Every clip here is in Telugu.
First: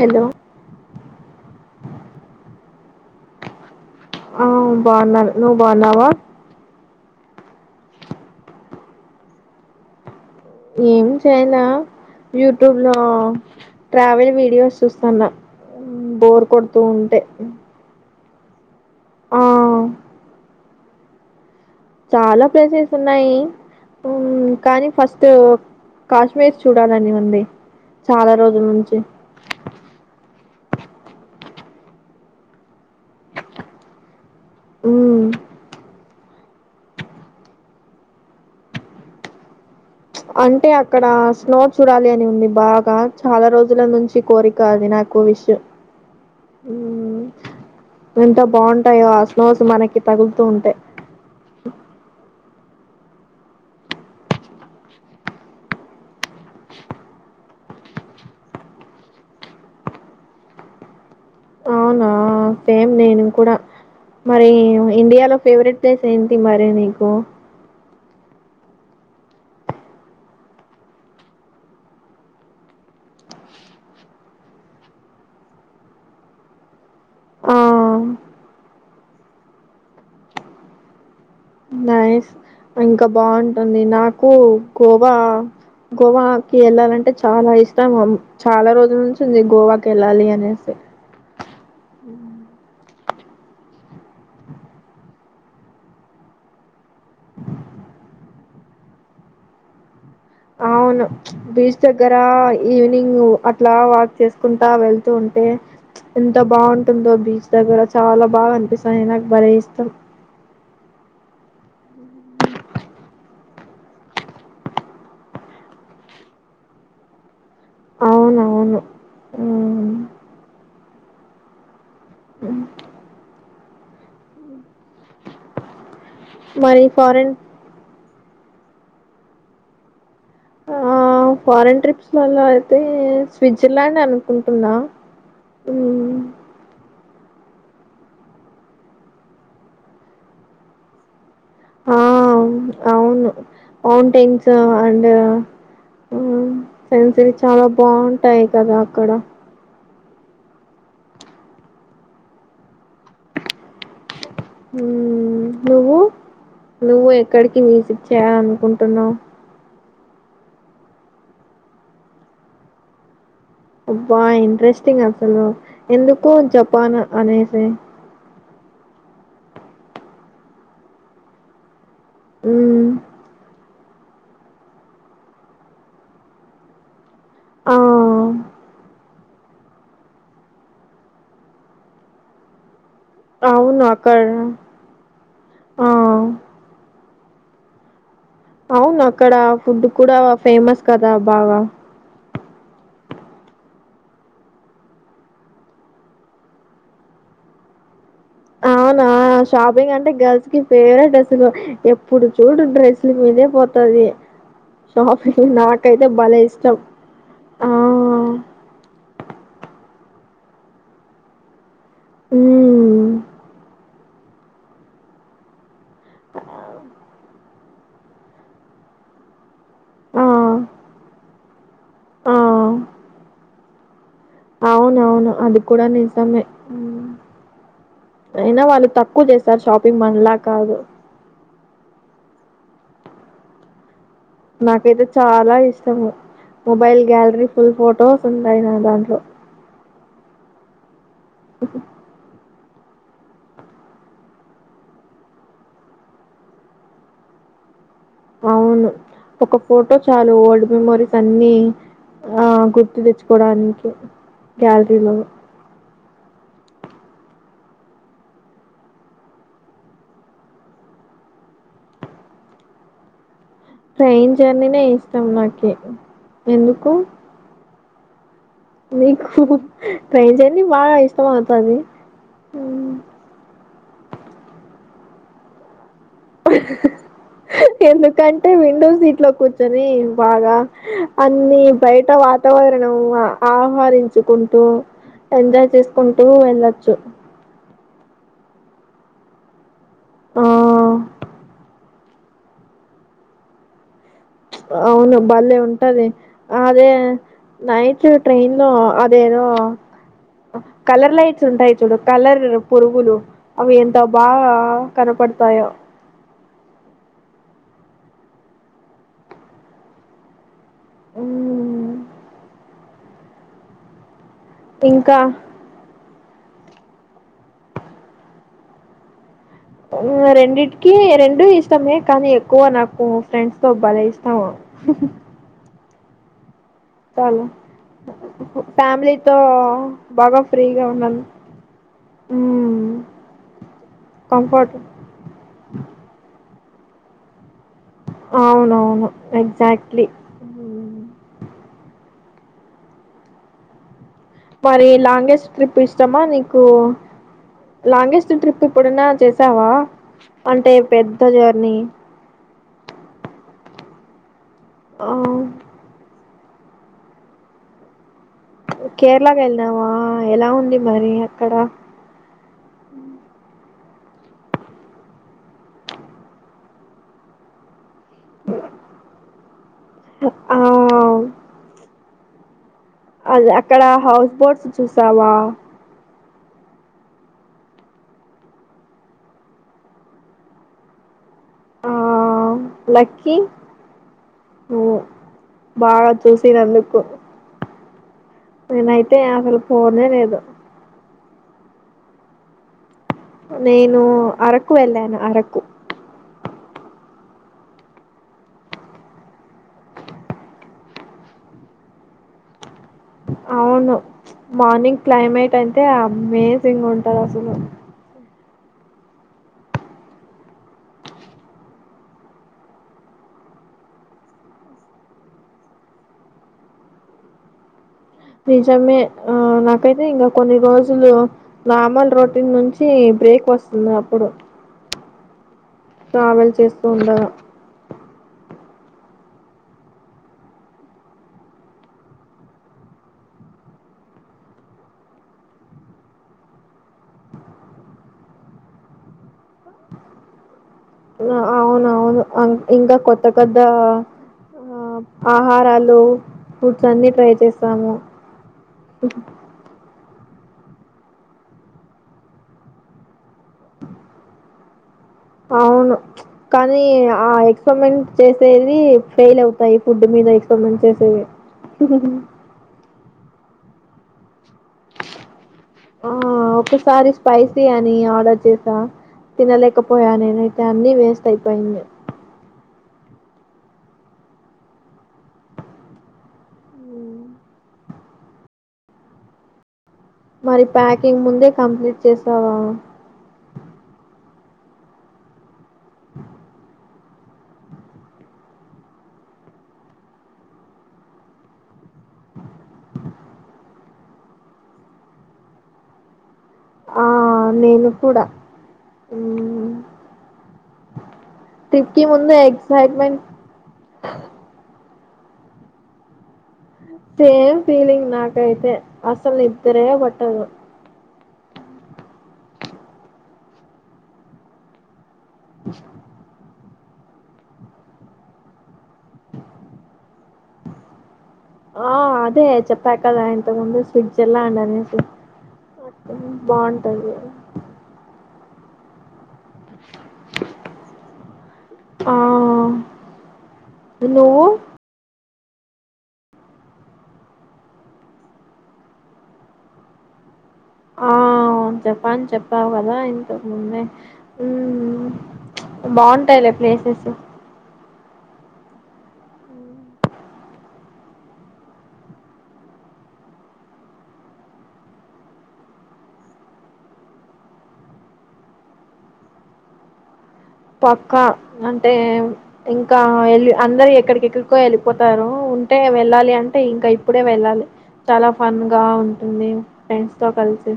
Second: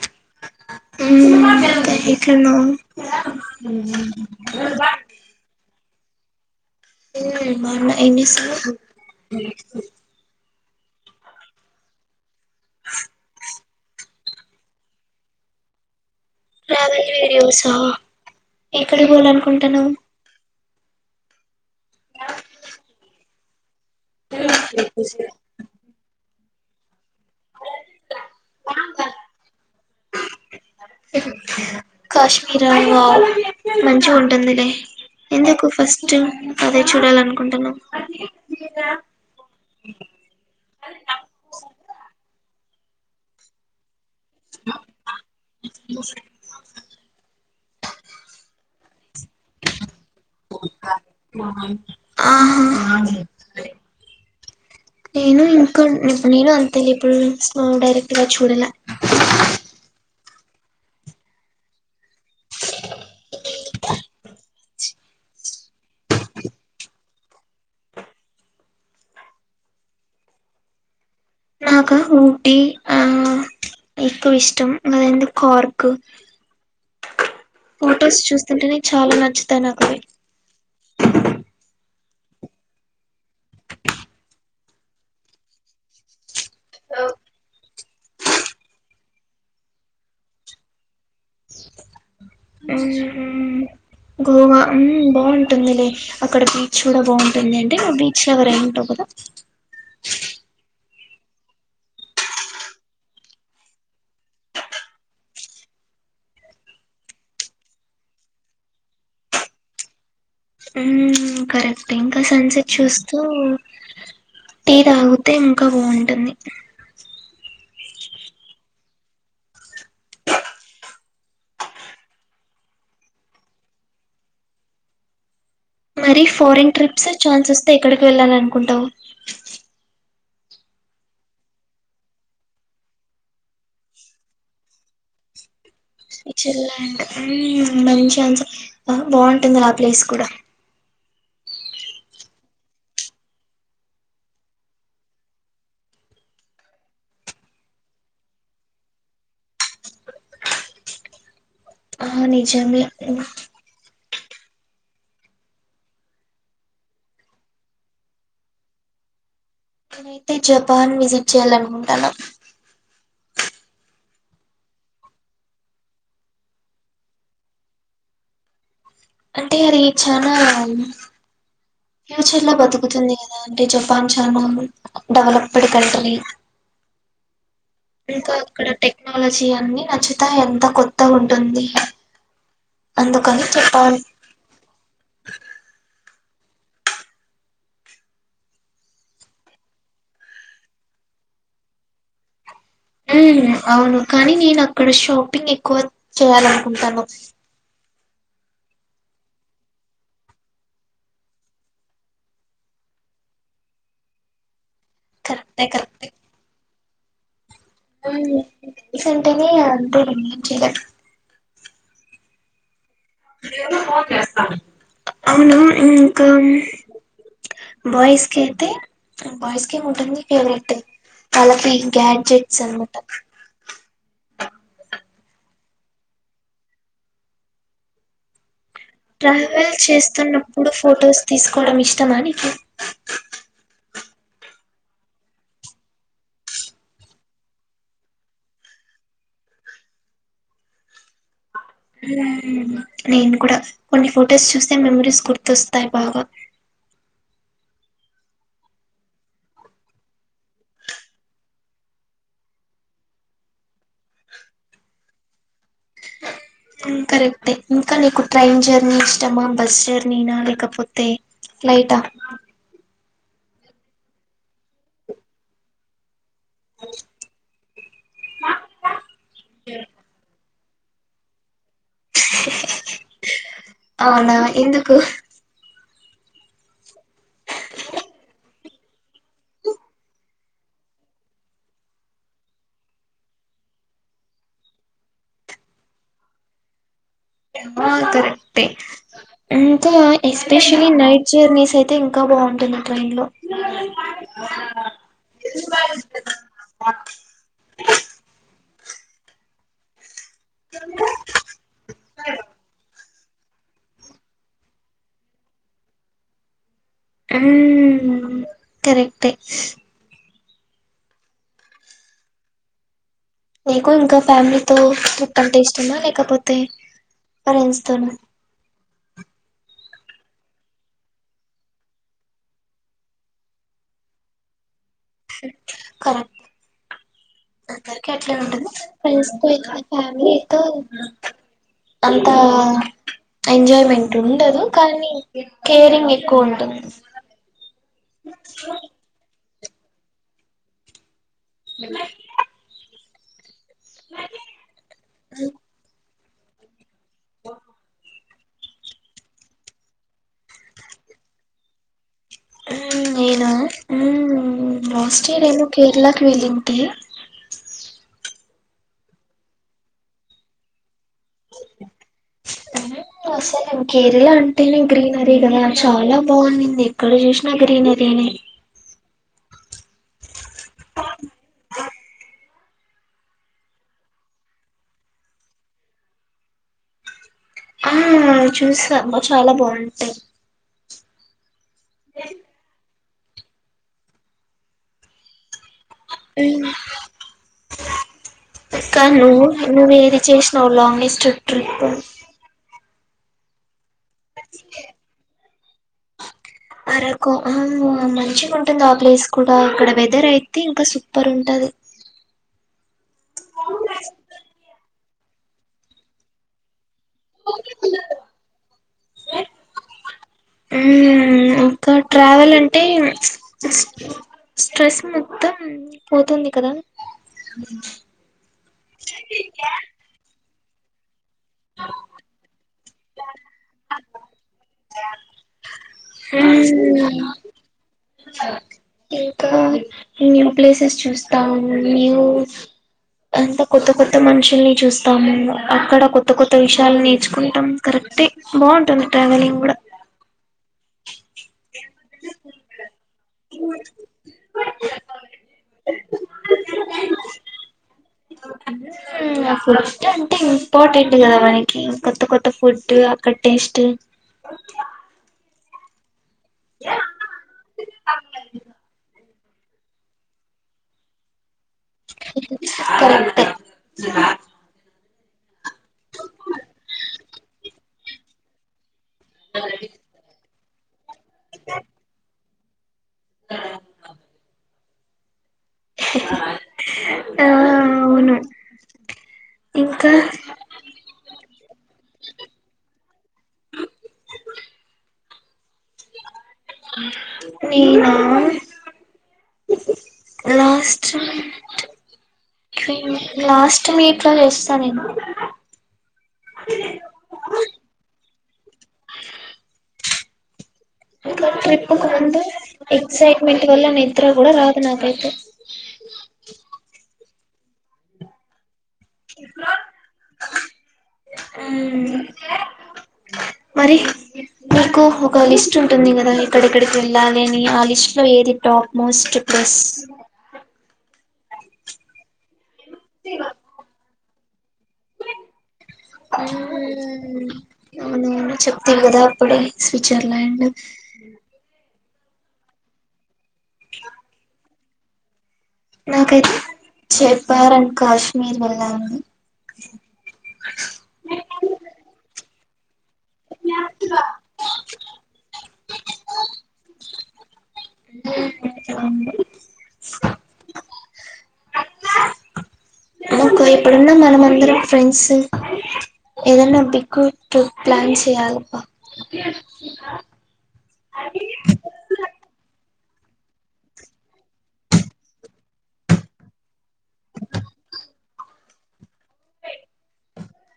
హలో ఉమ్ ఎట్లున్నావ్ ఆ బాగున్నాను నువ్వు బాగున్నావా ఎం చేస్తున్నావు ఏం చేయాల యూట్యూబ్ లో ట్రావెల్ వీడియోస్ చూస్తాన్న బోర్ కొడుతూ ఉంటే ఎక్కడకి ఆ పోవాలనుకుంటాన్నావు చాలా ప్లేసెస్ ఉన్నాయి కానీ ఫస్ట్ కాశ్మీ పేస్ చూడాలని వుంది చాలా రోజుల నుంచి కాశ్మీరా మంజు అంట తోమిథై ఉమ్, ఎందుకు ఫస్ట్ ఇష్టం అదే చూడాలని అనుకుంటున్నాం అంటే అక్కడ స్నో చూడాలి అని ఉంది బాగా చాలా రోజుల నుంచి కోరిక అది నాకు విష్ ఉమ్ ఎంత బాగుంటాయో అ స్లోస్ మనకి తగులుతూ ఉంటే ఆహా నేను ఇంకా నేను అంతే ఎప్పుడు స్లో డైరెక్ట్ గా చూడాల అవునా సేమ్ నేను కూడా మరి ఇండియాలో ఫేవరెట్ ప్లేస్ ఏంటి మరి నీకు నాకా ఊటి ఆ ఎక్కువ ఇష్టం అందే కార్క్ ఆ ఫొటోస్ చూస్తుంటేనే చాలా నచ్చుతాయి నాకవి నైస్ ఇంకా బాగుంటుంది నాకు గోవా గోవా వెళ్ళాలంటే చాలా ఇష్టం చాలా రోజుల నుంచి ఉంది గోవాకి వెళ్ళాలి అనేసి అమ్ గోవా ఉమ్ బాగుంటుందిలే అక్కడ బీచ్ కూడా బాగుంటుంది అంటే బీచ్ లవర్ అయిఉంటావ్ కదా అ బీచ్ దగ్గర ఈవినింగ్ అట్లా వాక్ చేసుకుంటా వెళ్తూ ఉంటే ఎంత బాగుంటుందో బీచ్ దగ్గర చాలా బాగా అనిపిస్తానే నాకు భలే ఇష్టం ఉమ్ కరెక్ట్ ఇంకా సన్సెట్ చూస్తూ టీ తాగుతే ఇంకా బాగుంటుంది అవునవును ఉమ్ అమ్ మరి ఫారెన్ మరి ట్రిప్స్ ఫారెన్ ఛాన్స్ వస్తే ఎక్కడికి వెళ్ళాలి అనుకుంటావు ఆ ఆ ఫారెన్ ట్రిప్స్ వల్ల అయితే స్విట్జర్లాండ్ అనుకుంటున్నా మ్మ్. స్విట్జర్లాండ్ ఉమ్ మంచి అన్సార్ బా బాగుంటుంది ఆ ప్లేస్ కూడా ఆ ఉమ్ అవును మౌంటైన్స్ అండ్ ఉమ్ సెన్సారీ చాలా బాగుంటాయి కదా అక్కడ ఆ నిజమే ఉమ్ ఉమ్ నువ్వు నువ్వు ఎక్కడికి విజిట్ చేయాలి అనుకుంటున్నావు నేనైతే జపాన్ విజిట్ చేయాలనుకుంటనా అబ్బా ఇంట్రెస్టింగ్ అసలు ఎందుకో జపాన్ అనేసే అంటే అది చనా ఫ్యూచర్ లా మ్మ్. బతుకుతుంది కదా అని అంటే జపాన్ చానా డెవలప్డ్ కంట్రీ ఆ ఇంకా అక్కడ టెక్నాలజీ అన్ని నచ్చుతా ఎంత కొత్తగా ఉంటుంది అ అందుకని అవును చెప్పాలి అక ఆ అవును అక్కడ ఫుడ్ కూడా ఫేమస్ కదా బాగా ఉమ్ అవును కానీ నేను అక్కడ షాపింగ్ ఎక్కువ చేయాలనుకుంటాను ఆ నా షాపింగ్ అంటే గర్ల్స్ కి ఫేవరెట్ డ్రెస్సులు ఎప్పుడు చూడు డ్రెస్సుల మీద పోతది షాపింగ్ కరెక్టే నాకైతే బలే ఇష్టం ఆ! ఉ సెంటనే అంతే చేయలేదు ఉమ్ ఉమ్మ్ ఉమ్మ్ బాయ్స్ కైతే బాయ్స్ కి ఆ! [unintelligible] ఫేవరెట్ కలకిన్ గ్యాడ్జెట్స్ అన్నమాట అవును అవును కూడా నిజమే ఉ అయినా వాళ్ళ ట్రావెల్ చేస్తున్నప్పుడు ఫొటోస్ తీసుకోవడం ఇష్టమా నీకు నాకైతే చాలా ఇష్టము మొబైల్ గ్యాలరీ ఫుల్ ఫొటో ఉంటాయి నా దాంట్లో ఉమ్ నేను కూడా కొన్ని ఫొటోస్ చూస్తే మెమరీస్ గుర్తుకొస్తాయి బాగా అవును ఒక ఫోటో చాలు ఓల్డ్ మెమోరీస్ అన్ని ఆ గుర్తు తెచ్చుకోడానికి గ్యాలరీలో ఉమ్ కరెక్టే ఇంకా నీకు ట్రైన్ జర్నీ ఇష్టమా బస్ జర్నీనా లేకపోతే లైటా ట్రైన్ జర్నీనే ఇష్టాం నాకే ఎందుకు నీకు ట్రైన్ జర్నీ బాగా ఇష్టం అవుతది అవునా ఎందుకు ఎందుకంటే విండో సీట్ లో కూర్చొని బాగా అన్ని బయట వాత వాతావరణం ఆహరించుకుంటూ ఎంజాయ్ చేసుకుంటూ వెళ్ళచ్చు ఆ కరెక్టే ఇంకా ఆ ఎస్పెషలీ నైట్ జర్నీస్ అయితే అయితే ఇంకా బాగుంటుంది ట్రైన్ లో అవును బలే ఉంటది అదే నైట్ ట్రైన్ లో అదేదో కలర్ లైట్స్ ఉంటాయి చూడు కలర్ పురుగులు అవి ఎంతో బా కనపడతాయో ఉమ్మ్ కరెక్టే ఉ నీకు ఇంకా ఫ్యామిలీతో ఇంకా ట్రిప్ అంటే ఇష్టమా లేకపోతే పేరెంట్స్ తో నా రెండిటికి రెండు ఇష్టమే కానీ ఎక్కువ నాకు ఫ్రెండ్స్ తో భలే ఇష్టము హు కరెక్ట్ చాలు అందరికి అట్లా ఉంటది ఫ్రెండ్స్ ఫ్యామిలీతో బాగా ఫ్యామిలీతో ఫ్రీగా ఉన్నాను అంతా మ్మ్ ఎంజాయ్మెంట్ ఉండదు కంఫర్ట్ కానీ కేరింగ్ ఎక్కువ ఉంటుంది అవునవును ఎగ్జాక్ట్లీ ఉమ్ మరి లాంగెస్ట్ ట్రిప్ ఇష్టమా నీకు లాంగెస్ట్ ట్రిప్ ఎప్పుడున్నా చేసావా అంటే పెద్ద జర్నీ హ నేనా ఆ ఆస్ట్రేలియాను కేరళ విలింటి నువ్వు కేరళకు వెళ్ళనావ ఎలా ఉంది మరి అక్కడ వసాలే కేరళ అంటేనే గ్రీనరీ కదా చాలా బాగుందింది ఎక్కడ చూసినా గ్రీనరీ తేనే ఆ అదే అక్కడ హౌస్ బోట్స్ చూసావా ఆ చూసిన చాలా బాగుంటాయి ఆ లక్కీ నువ్వు బాగా చూసినందుకు కా నేనైతే ను అసలు పోనే నువ్వేది లేదు చేసినవు లాంగెస్ట్ ట్రిప్పు నేను అరకు వెళ్ళాను అరకు అరకు మంచిగా ఉంటుంది ఆ ప్లేస్ కూడా అక్కడ వెదర్ అయితే ఇంకా సూపర్ ఉంటది అవును మార్నింగ్ క్లైమేట్ అంటే అమేజింగ్ ఉంటంది అసలు ఉమ్ ఇంకా ట్రావెల్ అంటే స్ట్రెస్ మొత్తం పోతుంది కదా నిజమే ఆ నాకైతే ఇంకా కొన్ని రోజులు నార్మల్ రొటీన్ నుంచి వచ్చి బ్రేక్ వస్తుంది అప్పుడు ట్రావెల్ ఉమ్ చేస్తూ ఉండగా ఇంకా న్యూ ప్లేసెస్ చూస్తాము న్యూ అంత కొత్త కొత్త మనుషుల్ని చూస్తాము అక్కడ కొత్త కొత్త విషయాలు నేర్చుకుంటాం కరెక్ట్ తే బాగుంటుంది ట్రావెలింగ్ కూడా ఆ అవును అవును ఇంకా కొత్తకద్ద ఆ ఆహారాలు ఫ్రూట్స్ అన్ని ట్రై చేస్తాము ఆ ఫుడ్ అంటే ఇంపార్టెంట్ కదా మనకి కొత్త కొత్త ఫుడ్ అక్కడ టేస్ట్ అవును కానీ ఆ ఎక్స్పరిమెంట్ చేసేది ఫెయిల్ తయి ఫుడ్ మీద ఎక్స్ప్రెన్వెంటర్స్ కరెక్ట్ ఆ ఒకసారి స్పైసీ అని ఆర్డర్ చేసా తినలేకపోయా నేను అన్ని వేస్ట్ అయిపోయింది ఆ మ్మ్. ఆ అవును ఇంకా మరి ప్యాకింగ్ ముందే కంప్లీట్ చేసావా నేనా లాస్ట్ లాస్ట్ మీ ఇట్లో చేస్తారేమో ఆ నేను కూడా ఊ ట్రిప్కి ముందే ఎక్సైట్మెంట్ వల్ల నిద్ర కూడా రాదు నాకైతే సేమ్ ఫీలింగ్ నాకైతే అసలు నిద్ద్రే పట్టదు మరి మీకు ఒక లిస్ట్ ఉంటుంది కదా ఎక్కడెక్కడికి వెళ్ళాలని ఆ లిస్ట్ లో ఏది టాప్ మోస్ట్ ప్లేస్ ఆ అదే చెప్పా కదా ఇంతకు ముందు స్విట్జర్లాండ్ అని ఉ ఊ చెప్పావు కదా అప్పుడే స్విట్జర్లాండ్ ఆ నువ్వు నాకైతే జపార్ అండ్ కాశ్మీర్ వెళ్ళా అండి ఆ చెప్పని చెప్పావు కదా ఇంతకు ముందే ఊ బాగుంటాయిలే ప్లేసెస్ ఉహు మాకు ఇప్పుడున్న మనమందరం ఫ్రెండ్స్ ఏదన్నా బిక్కు టు ప్లాన్ చేయాలి పా పక్కా అంటే ఇంకా వెళ్ళి అందరు ఎక్కడికెక్కడికో వెళ్ళిపోతారు ఉంటే వెళ్ళాలి అంటే ఇంకా ఇప్పుడే వెళ్ళాలి చాలా ఫన్ గా ఉ మేము ఫ్రెండ్స్తో కలిసి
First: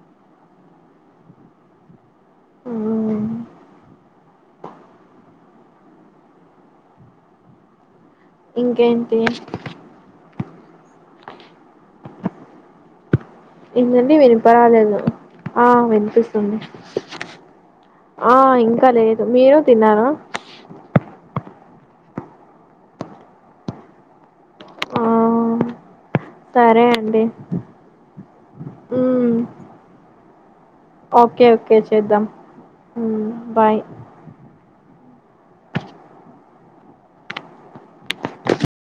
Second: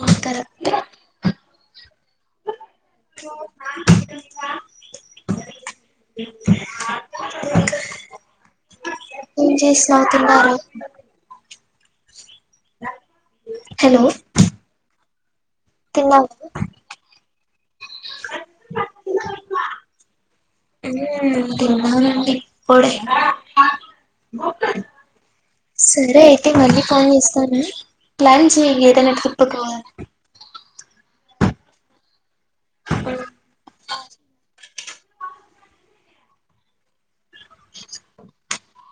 ఉ వత్తరు అంతే మ్మ్ ఇంకా ఇంకేంటి నిన్ చూసి నవ్వుతున్నారు హలో ఏందండి వినిప రాలేదు ఆ తిన్నావా వినిపిస్తుంది ఆ ఇంకా లేదు మీరు తిన్నారా తిన్నమండి ఇప్పుడే ఆ సరే అయితే మళ్ళీ సరే కాల్ అండి చేస్తాను ప్లాన్ చెయ్యి ఏదన్నా మ్మ్ ట్రిప్కి ఓకే ఓకే చేద్దాం ఉ బాయ్